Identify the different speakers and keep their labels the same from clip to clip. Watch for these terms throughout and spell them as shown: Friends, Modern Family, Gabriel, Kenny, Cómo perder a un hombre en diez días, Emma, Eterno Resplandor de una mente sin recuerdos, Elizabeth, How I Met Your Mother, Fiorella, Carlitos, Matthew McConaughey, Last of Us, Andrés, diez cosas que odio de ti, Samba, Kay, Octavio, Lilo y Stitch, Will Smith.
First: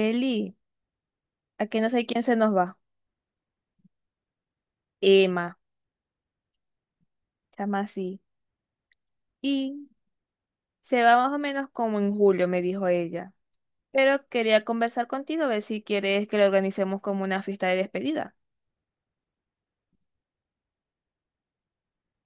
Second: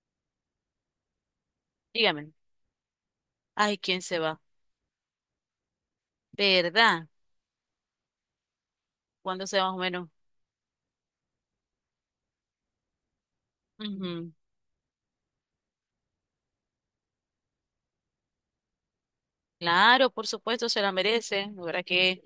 Speaker 1: Eli, a que no sé quién
Speaker 2: Dígame.
Speaker 1: se nos va.
Speaker 2: Ay, ¿quién se va?
Speaker 1: Emma,
Speaker 2: ¿Verdad?
Speaker 1: llama así.
Speaker 2: ¿Cuándo se va más o
Speaker 1: Y
Speaker 2: menos?
Speaker 1: se va más o menos como en julio, me dijo ella. Pero
Speaker 2: Ujú.
Speaker 1: quería conversar contigo a ver si quieres que le organicemos como una fiesta de despedida.
Speaker 2: Claro, por supuesto, se la merece. La verdad que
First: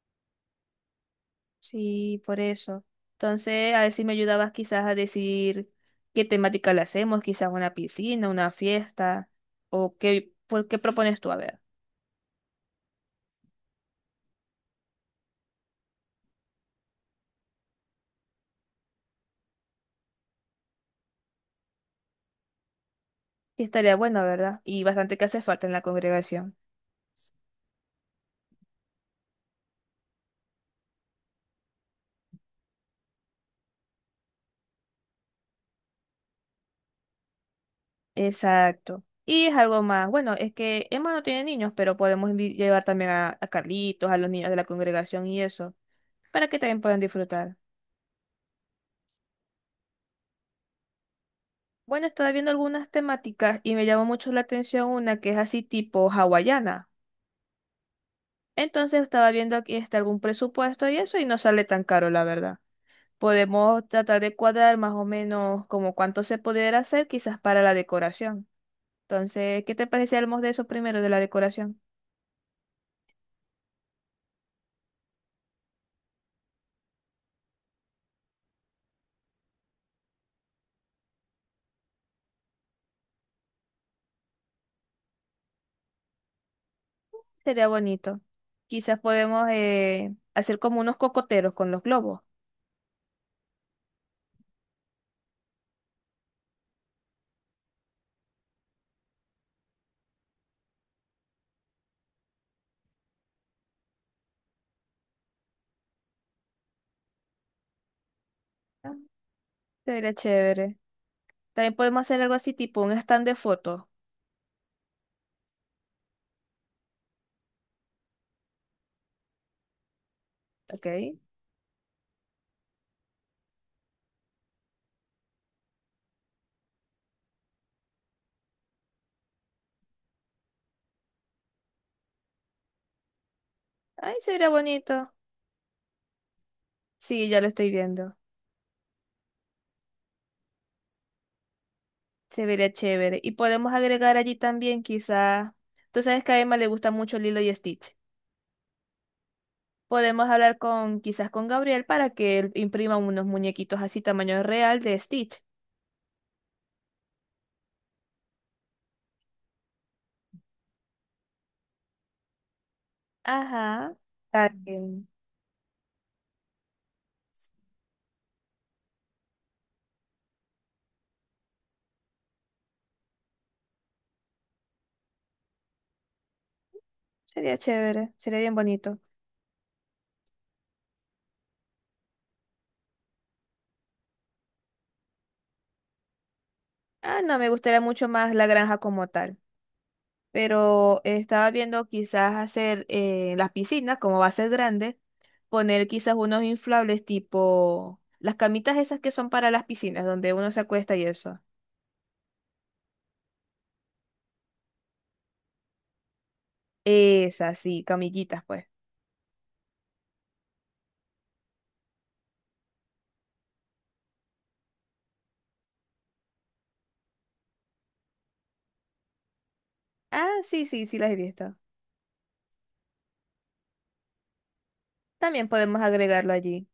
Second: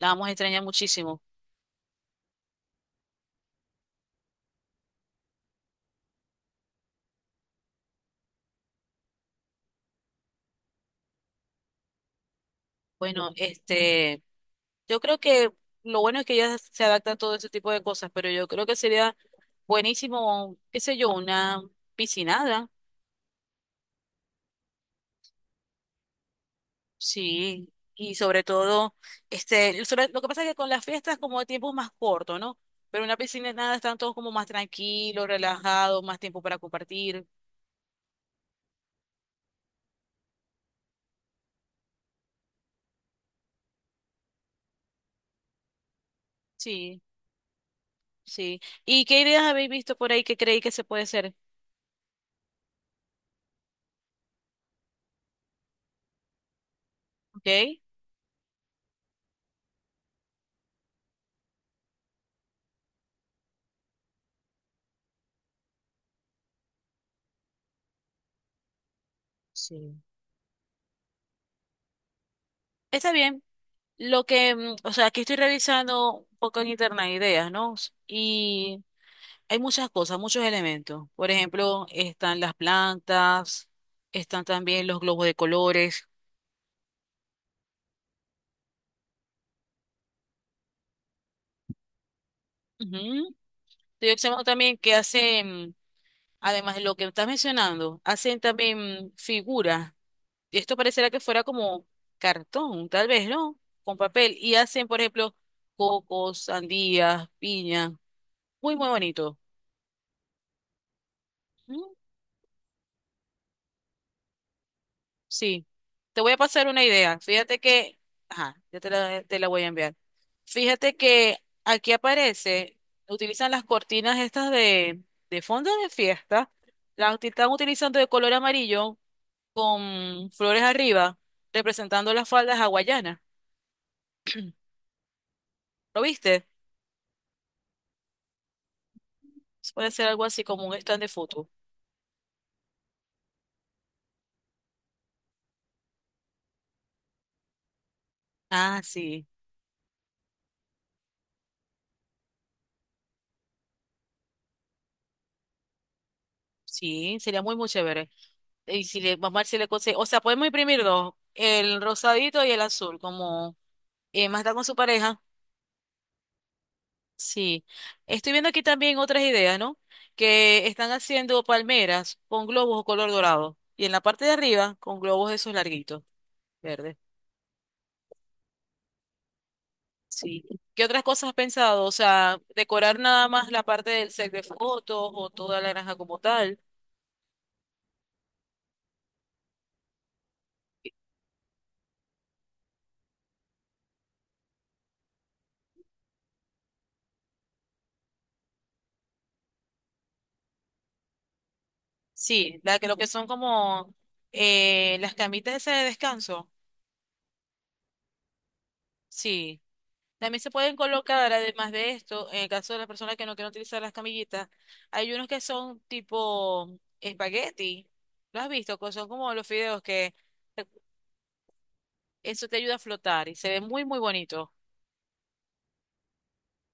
Speaker 2: la vamos a extrañar muchísimo.
Speaker 1: Sí, por eso. Entonces, a ver si me ayudabas quizás a decir qué temática le hacemos, quizás una piscina, una fiesta, o qué, por qué propones tú, a ver.
Speaker 2: Bueno, yo creo que lo bueno es que ya se adapta a todo ese tipo de cosas, pero yo creo que sería buenísimo, qué sé yo, una piscinada.
Speaker 1: Y estaría bueno, ¿verdad? Y bastante que hace falta en la congregación.
Speaker 2: Sí. Y sobre todo, lo que pasa es que con las fiestas como el tiempo es más corto, ¿no? Pero en una piscinada están todos como más tranquilos, relajados, más tiempo para compartir.
Speaker 1: Exacto. Y es algo más. Bueno, es que Emma no tiene niños, pero podemos llevar también a Carlitos, a los niños de la congregación y eso, para que también puedan
Speaker 2: Sí.
Speaker 1: disfrutar.
Speaker 2: Sí. ¿Y qué ideas habéis visto por ahí que creéis que se puede hacer?
Speaker 1: Bueno, estaba viendo algunas temáticas y me llamó mucho la atención una que es así tipo hawaiana.
Speaker 2: Ok.
Speaker 1: Entonces estaba viendo aquí está algún presupuesto y eso y no sale tan caro, la verdad. Podemos tratar de cuadrar más o menos como cuánto se pudiera hacer quizás para la decoración. Entonces, ¿qué te
Speaker 2: Sí.
Speaker 1: parece si hablamos de eso primero, de la decoración?
Speaker 2: Está bien. O sea, aquí estoy revisando un poco en internet ideas, ¿no? Y hay muchas cosas, muchos elementos. Por ejemplo, están las plantas, están también los globos de colores.
Speaker 1: Sería bonito. Quizás podemos hacer como unos cocoteros con los globos.
Speaker 2: Ujú. Estoy observando también que hacen, además de lo que estás mencionando, hacen también figuras, esto parecerá que fuera como cartón, tal vez, ¿no? Con papel. Y hacen, por ejemplo, cocos, sandías, piña. Muy, muy
Speaker 1: Ah.
Speaker 2: bonito.
Speaker 1: Sería chévere. También
Speaker 2: Mm,
Speaker 1: podemos hacer algo así, tipo un stand de fotos.
Speaker 2: Sí. Te voy a pasar una idea. Fíjate que, ajá, ya te la voy a enviar.
Speaker 1: ¿Ok?
Speaker 2: Fíjate
Speaker 1: Ay,
Speaker 2: que aquí aparece, utilizan las cortinas estas de fondo de fiesta. Están utilizando de color amarillo con flores arriba, representando las faldas hawaianas.
Speaker 1: se vería bonito.
Speaker 2: ¿Lo viste?
Speaker 1: Sí, ya lo estoy viendo.
Speaker 2: Puede ser algo así como un stand de foto.
Speaker 1: Se vería chévere. Y podemos agregar allí también, quizás. Tú sabes que a Emma le gusta mucho Lilo y Stitch.
Speaker 2: Ah, sí,
Speaker 1: Podemos hablar con, quizás con Gabriel para que él imprima unos muñequitos así tamaño real de Stitch.
Speaker 2: sí, sería muy, muy chévere. Y si le, vamos a ver si le consigue, o sea, podemos imprimir dos, el rosadito y el azul, como
Speaker 1: Ajá.
Speaker 2: más
Speaker 1: Ay,
Speaker 2: está con su pareja. Sí, estoy viendo aquí también otras ideas, ¿no? Que están haciendo palmeras con globos o color dorado. Y en la parte de arriba, con globos esos larguitos, verdes.
Speaker 1: sería chévere. Sería bien bonito.
Speaker 2: Sí. ¿Qué otras cosas has pensado? O sea, decorar nada más la parte del set de fotos o toda la granja como tal.
Speaker 1: Ah, no, me gustaría mucho más la granja como tal. Pero estaba viendo quizás hacer las piscinas, como va a ser grande, poner quizás unos inflables tipo las camitas esas que son para las piscinas, donde uno se acuesta y eso.
Speaker 2: Sí, la que lo que son como las camitas esas de descanso.
Speaker 1: Esas, sí, camillitas, pues.
Speaker 2: Sí. También se pueden colocar, además de esto, en el caso de las personas que no quieren utilizar las camillitas, hay unos que son tipo espagueti. ¿Lo has visto? Son como los fideos que
Speaker 1: Ah, sí,
Speaker 2: eh,
Speaker 1: sí, sí, las he visto.
Speaker 2: eso te ayuda a flotar y se ve muy, muy bonito.
Speaker 1: También podemos agregarlo allí.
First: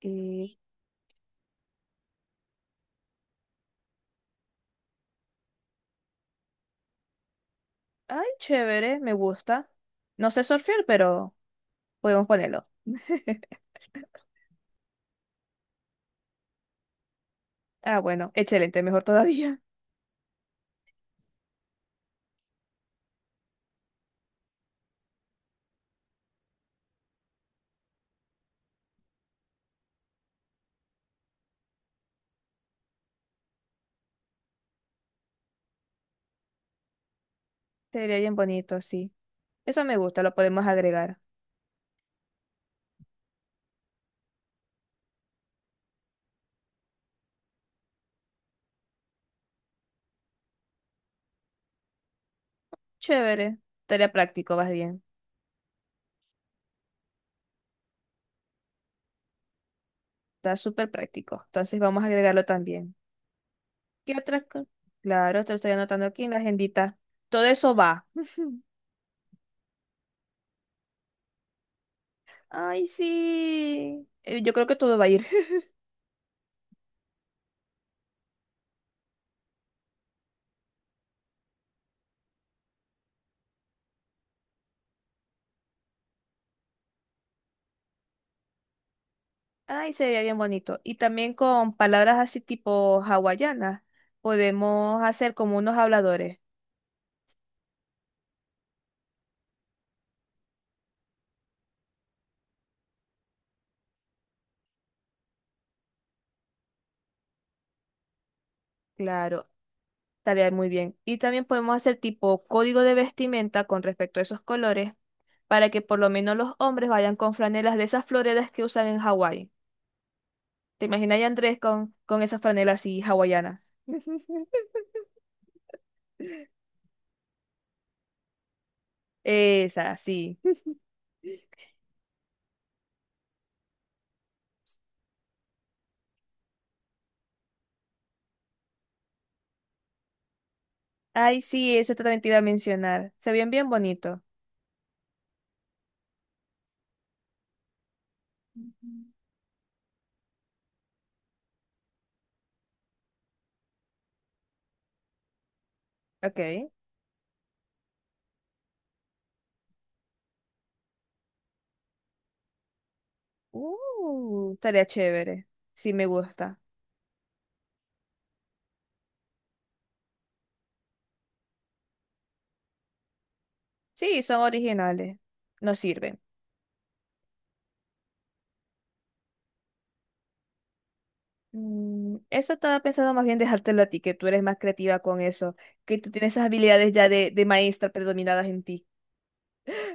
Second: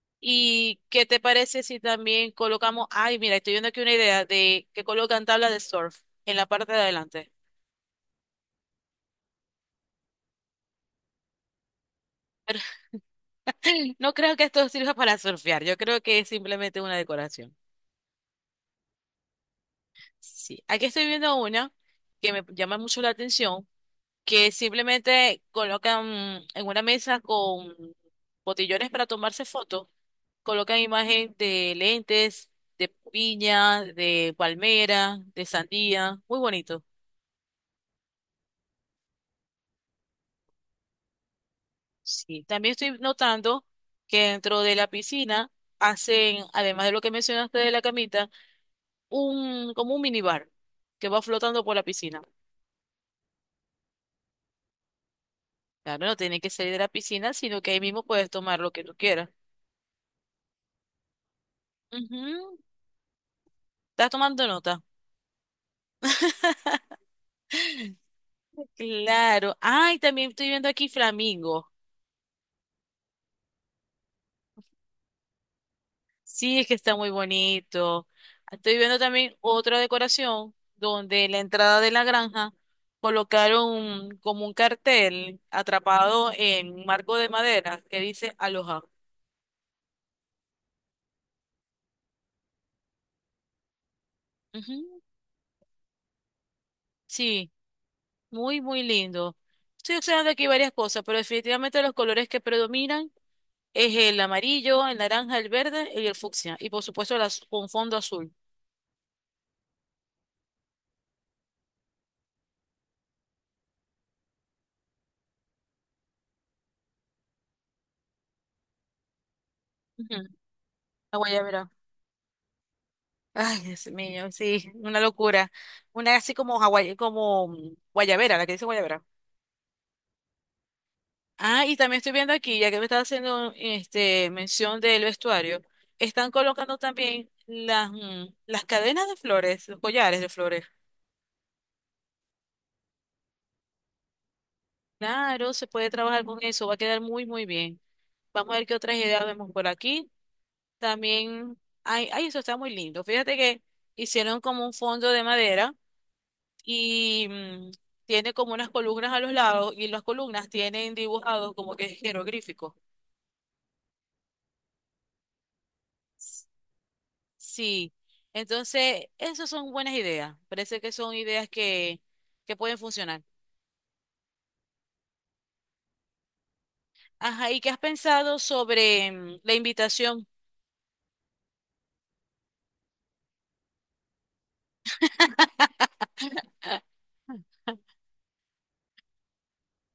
Speaker 1: Y,
Speaker 2: ¿Y qué te parece si también colocamos, ay, mira, estoy viendo aquí una idea de que colocan tablas de surf en la parte de adelante?
Speaker 1: ay, chévere, me gusta. No sé surfear, pero podemos ponerlo.
Speaker 2: No creo que esto sirva para surfear, yo creo que es simplemente una decoración.
Speaker 1: Ah, bueno, excelente, mejor todavía.
Speaker 2: Sí, aquí estoy viendo una que me llama mucho la atención, que simplemente colocan en una mesa con botellones para tomarse fotos, colocan imagen de lentes, de piña, de palmera, de sandía, muy bonito.
Speaker 1: Sería bien bonito, sí. Eso me gusta, lo podemos agregar.
Speaker 2: Sí, también estoy notando que dentro de la piscina hacen, además de lo que mencionaste de la camita, un como un minibar que va flotando por la piscina.
Speaker 1: Chévere. Tarea práctico, vas bien.
Speaker 2: Claro, no tiene que salir de la piscina, sino que ahí mismo puedes tomar lo que tú quieras.
Speaker 1: Está súper práctico. Entonces vamos a agregarlo
Speaker 2: Ujú.
Speaker 1: también.
Speaker 2: ¿Estás
Speaker 1: ¿Qué otras
Speaker 2: tomando
Speaker 1: cosas?
Speaker 2: nota?
Speaker 1: Claro, te lo estoy anotando aquí en la agendita. Todo eso va.
Speaker 2: Claro. Ay, también estoy viendo aquí flamingo.
Speaker 1: Ay, sí. Yo creo que todo va a ir.
Speaker 2: Sí, es que está muy bonito. Estoy viendo también otra decoración donde en la entrada de la granja colocaron como un cartel atrapado en un marco de madera que dice Aloha.
Speaker 1: Ay, sería bien bonito. Y también con palabras así tipo hawaianas, podemos
Speaker 2: Ujú.
Speaker 1: hacer como unos habladores.
Speaker 2: Sí, muy, muy lindo. Estoy observando aquí varias cosas, pero definitivamente los colores que predominan es el amarillo, el naranja, el verde y el fucsia. Y por supuesto las, con fondo azul.
Speaker 1: Claro, tarea muy bien. Y también podemos hacer tipo código de vestimenta con respecto a esos colores para que por lo menos los hombres vayan con franelas de esas floreras que usan en Hawái.
Speaker 2: Ujú.
Speaker 1: ¿Te
Speaker 2: La
Speaker 1: imaginas a Andrés
Speaker 2: guayabera.
Speaker 1: con esas franelas así hawaianas?
Speaker 2: Ay, Dios mío, sí, una locura. Una así como guayabera, la que dice guayabera.
Speaker 1: Esa, sí.
Speaker 2: Ah, y también estoy viendo aquí, ya que me estás haciendo mención del vestuario, están colocando también las cadenas de flores, los collares de flores.
Speaker 1: Ay, sí, eso también te iba a mencionar. Se ven bien bonito.
Speaker 2: Claro, se puede trabajar con eso, va a quedar muy, muy bien. Vamos a ver qué
Speaker 1: Ujú.
Speaker 2: otras ideas vemos por aquí. También, ay, ay, eso está muy lindo. Fíjate que hicieron como un fondo de madera
Speaker 1: Ok.
Speaker 2: y, tiene como unas columnas a los lados y las columnas tienen dibujados como que jeroglíficos.
Speaker 1: Estaría chévere. Sí, me gusta.
Speaker 2: Sí, entonces esas son buenas ideas. Parece que que pueden funcionar.
Speaker 1: Sí, son originales. No sirven.
Speaker 2: Ajá, ¿y qué has pensado sobre la invitación?
Speaker 1: Mm, eso estaba pensando más bien dejártelo a ti, que tú eres más creativa con eso, que tú tienes esas habilidades ya de maestra predominadas en ti.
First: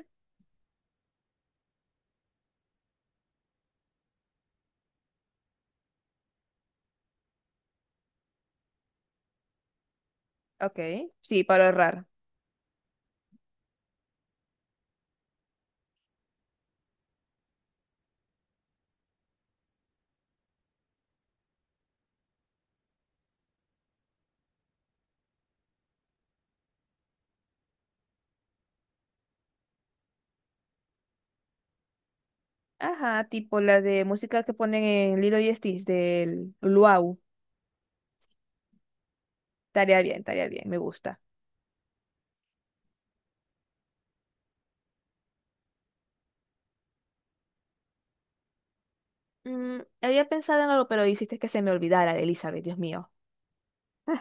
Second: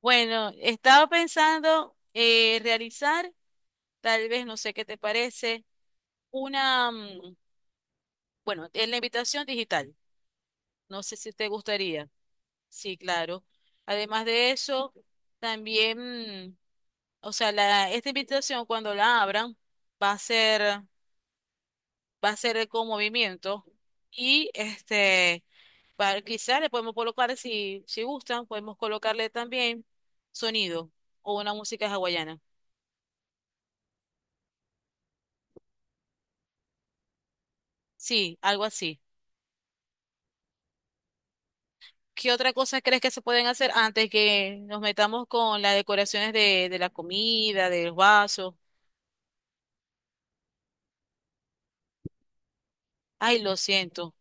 Speaker 2: Bueno, estaba pensando realizar, tal vez, no sé qué te parece, una, mm, bueno, en la invitación digital.
Speaker 1: Ok,
Speaker 2: No sé si
Speaker 1: sí,
Speaker 2: te
Speaker 1: para ahorrar.
Speaker 2: gustaría. Sí, claro. Además de eso, también mm, o sea, esta invitación cuando la abran va a ser, va a ser con movimiento y para, quizás le podemos colocar, si gustan, podemos colocarle también sonido o una música hawaiana.
Speaker 1: Ajá, tipo la de música que ponen en Lilo y Stitch del Luau.
Speaker 2: Sí, algo así.
Speaker 1: Tarea bien, me gusta.
Speaker 2: ¿Qué otra cosa crees que se pueden hacer antes que nos metamos con las decoraciones de la comida, del vaso?
Speaker 1: Mm, había pensado en algo, pero hiciste que se me olvidara, Elizabeth, Dios mío.
Speaker 2: Ay, lo siento.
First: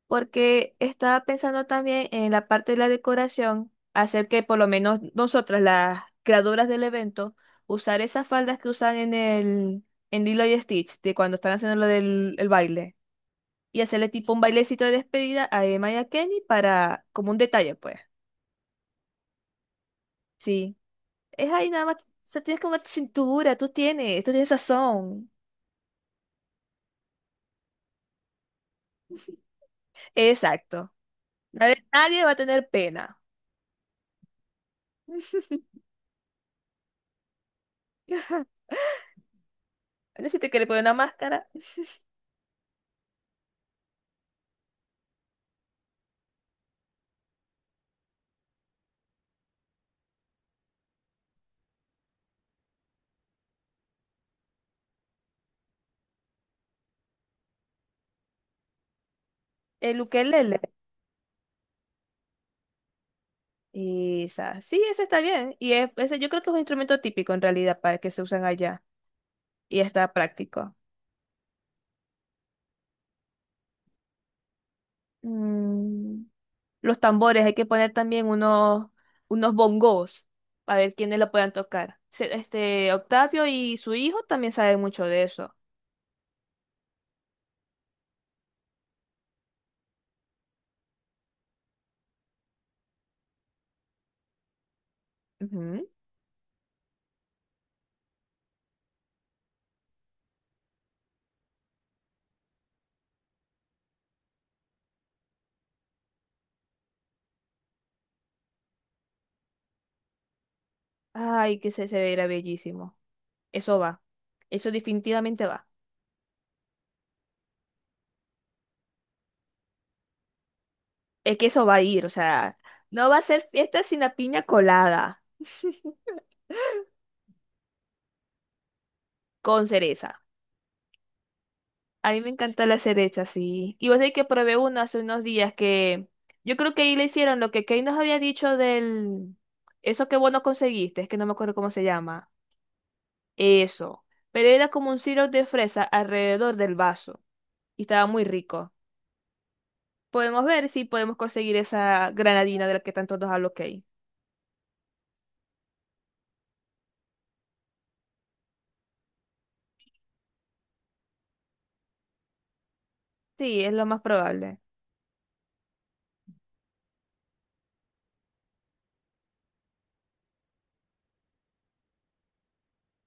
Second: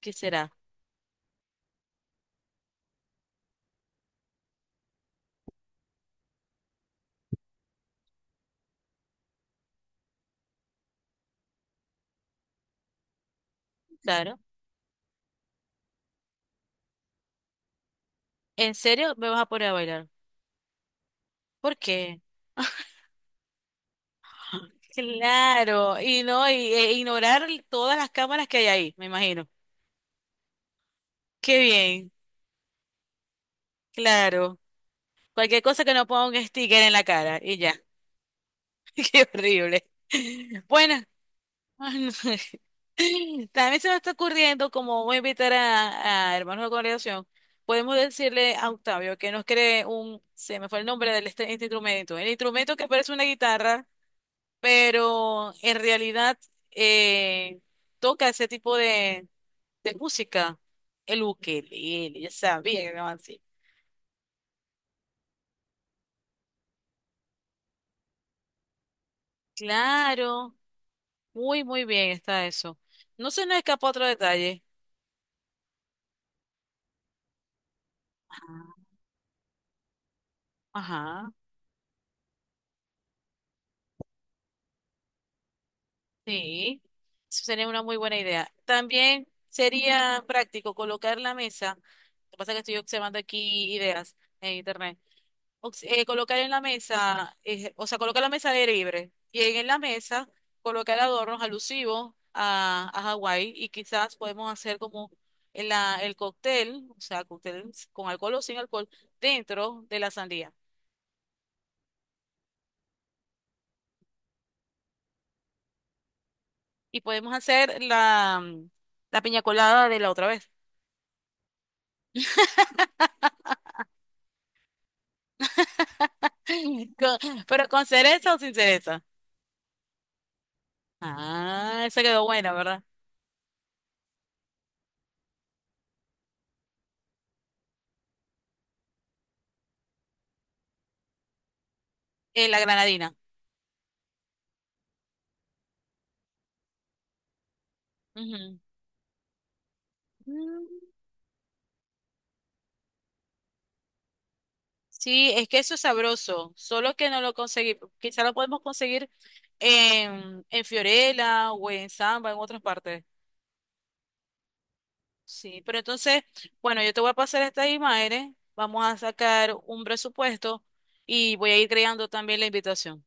Speaker 2: ¿Qué será?
Speaker 1: Porque estaba pensando también en la parte de la decoración, hacer que por lo menos nosotras, las creadoras del evento, usar esas faldas que usan en el en Lilo y Stitch, de cuando están haciendo lo del el baile, y hacerle tipo
Speaker 2: Claro.
Speaker 1: un bailecito de despedida a Emma y a Kenny para, como un detalle, pues.
Speaker 2: ¿En serio me vas a poner a bailar?
Speaker 1: Sí. Es ahí
Speaker 2: ¿Por
Speaker 1: nada más. O
Speaker 2: qué?
Speaker 1: sea, tienes como cintura, tú tienes sazón.
Speaker 2: Claro, y no, y, e ignorar todas las cámaras que hay ahí, me imagino.
Speaker 1: Exacto.
Speaker 2: Qué
Speaker 1: Nadie,
Speaker 2: bien,
Speaker 1: nadie va a tener pena.
Speaker 2: claro. Cualquier cosa que no ponga un sticker en la cara y ya. Qué horrible.
Speaker 1: No sé si te quiere poner una
Speaker 2: Bueno,
Speaker 1: máscara.
Speaker 2: ay, no. También se me está ocurriendo, como voy a invitar a hermanos de congregación, podemos decirle a Octavio que nos cree un, se me fue el nombre del este instrumento, el instrumento que parece una guitarra, pero en realidad eh, toca ese tipo de
Speaker 1: El
Speaker 2: música,
Speaker 1: ukelele.
Speaker 2: el ukelele, ya sabía que era así.
Speaker 1: Esa. Sí, ese está bien. Y es, ese yo creo que es un instrumento típico en realidad para que se usan allá. Y está
Speaker 2: Claro,
Speaker 1: práctico.
Speaker 2: muy, muy bien está eso. No se nos escapa otro detalle.
Speaker 1: Mm, los tambores, hay que poner también unos, unos bongos para ver quiénes lo
Speaker 2: Ajá,
Speaker 1: puedan tocar. Este, Octavio y su hijo también saben mucho de eso.
Speaker 2: sí, eso sería una muy buena idea. También sería práctico colocar la mesa. Lo que pasa es que estoy observando aquí ideas en internet. Colocar en la mesa, o sea, colocar la mesa de libre y en la mesa colocar adornos alusivos a Hawái y quizás podemos hacer como el cóctel, o sea, cóctel con alcohol o sin alcohol, dentro de la sandía.
Speaker 1: Ay, que se verá bellísimo. Eso va. Eso definitivamente va.
Speaker 2: Y podemos hacer la piña colada de la otra vez.
Speaker 1: Es que eso va a ir, o sea, no va a ser fiesta sin la piña colada,
Speaker 2: Con- pero con cereza o sin cereza.
Speaker 1: con cereza.
Speaker 2: Ah, esa
Speaker 1: A mí
Speaker 2: quedó
Speaker 1: me
Speaker 2: buena,
Speaker 1: encanta la
Speaker 2: ¿verdad?
Speaker 1: cereza, sí. Y vos sabés que probé uno hace unos días que yo creo que ahí le hicieron lo que Kay nos había dicho del... Eso que vos no conseguiste, es que no me acuerdo cómo se llama.
Speaker 2: La granadina.
Speaker 1: Eso. Pero era como un sirope de fresa alrededor del vaso. Y estaba muy rico. Podemos ver
Speaker 2: Ujú.
Speaker 1: si podemos conseguir esa granadina de la que tanto nos habló Kay.
Speaker 2: Sí, es que eso es sabroso, solo que no lo conseguí. Quizá lo podemos conseguir en Fiorella o en Samba, en otras partes.
Speaker 1: Sí, es lo más probable.
Speaker 2: Sí, pero entonces, bueno, yo te voy a pasar estas imágenes, vamos a sacar un presupuesto y voy a ir creando también la invitación.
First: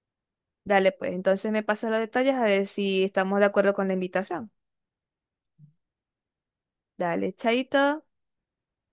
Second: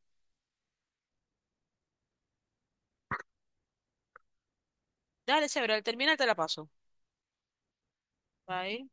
Speaker 1: Dale, pues, entonces me pasa los detalles a ver si estamos de acuerdo con la invitación.
Speaker 2: Dale, chévere, al terminar te la paso.
Speaker 1: Dale, chaito.
Speaker 2: Bye.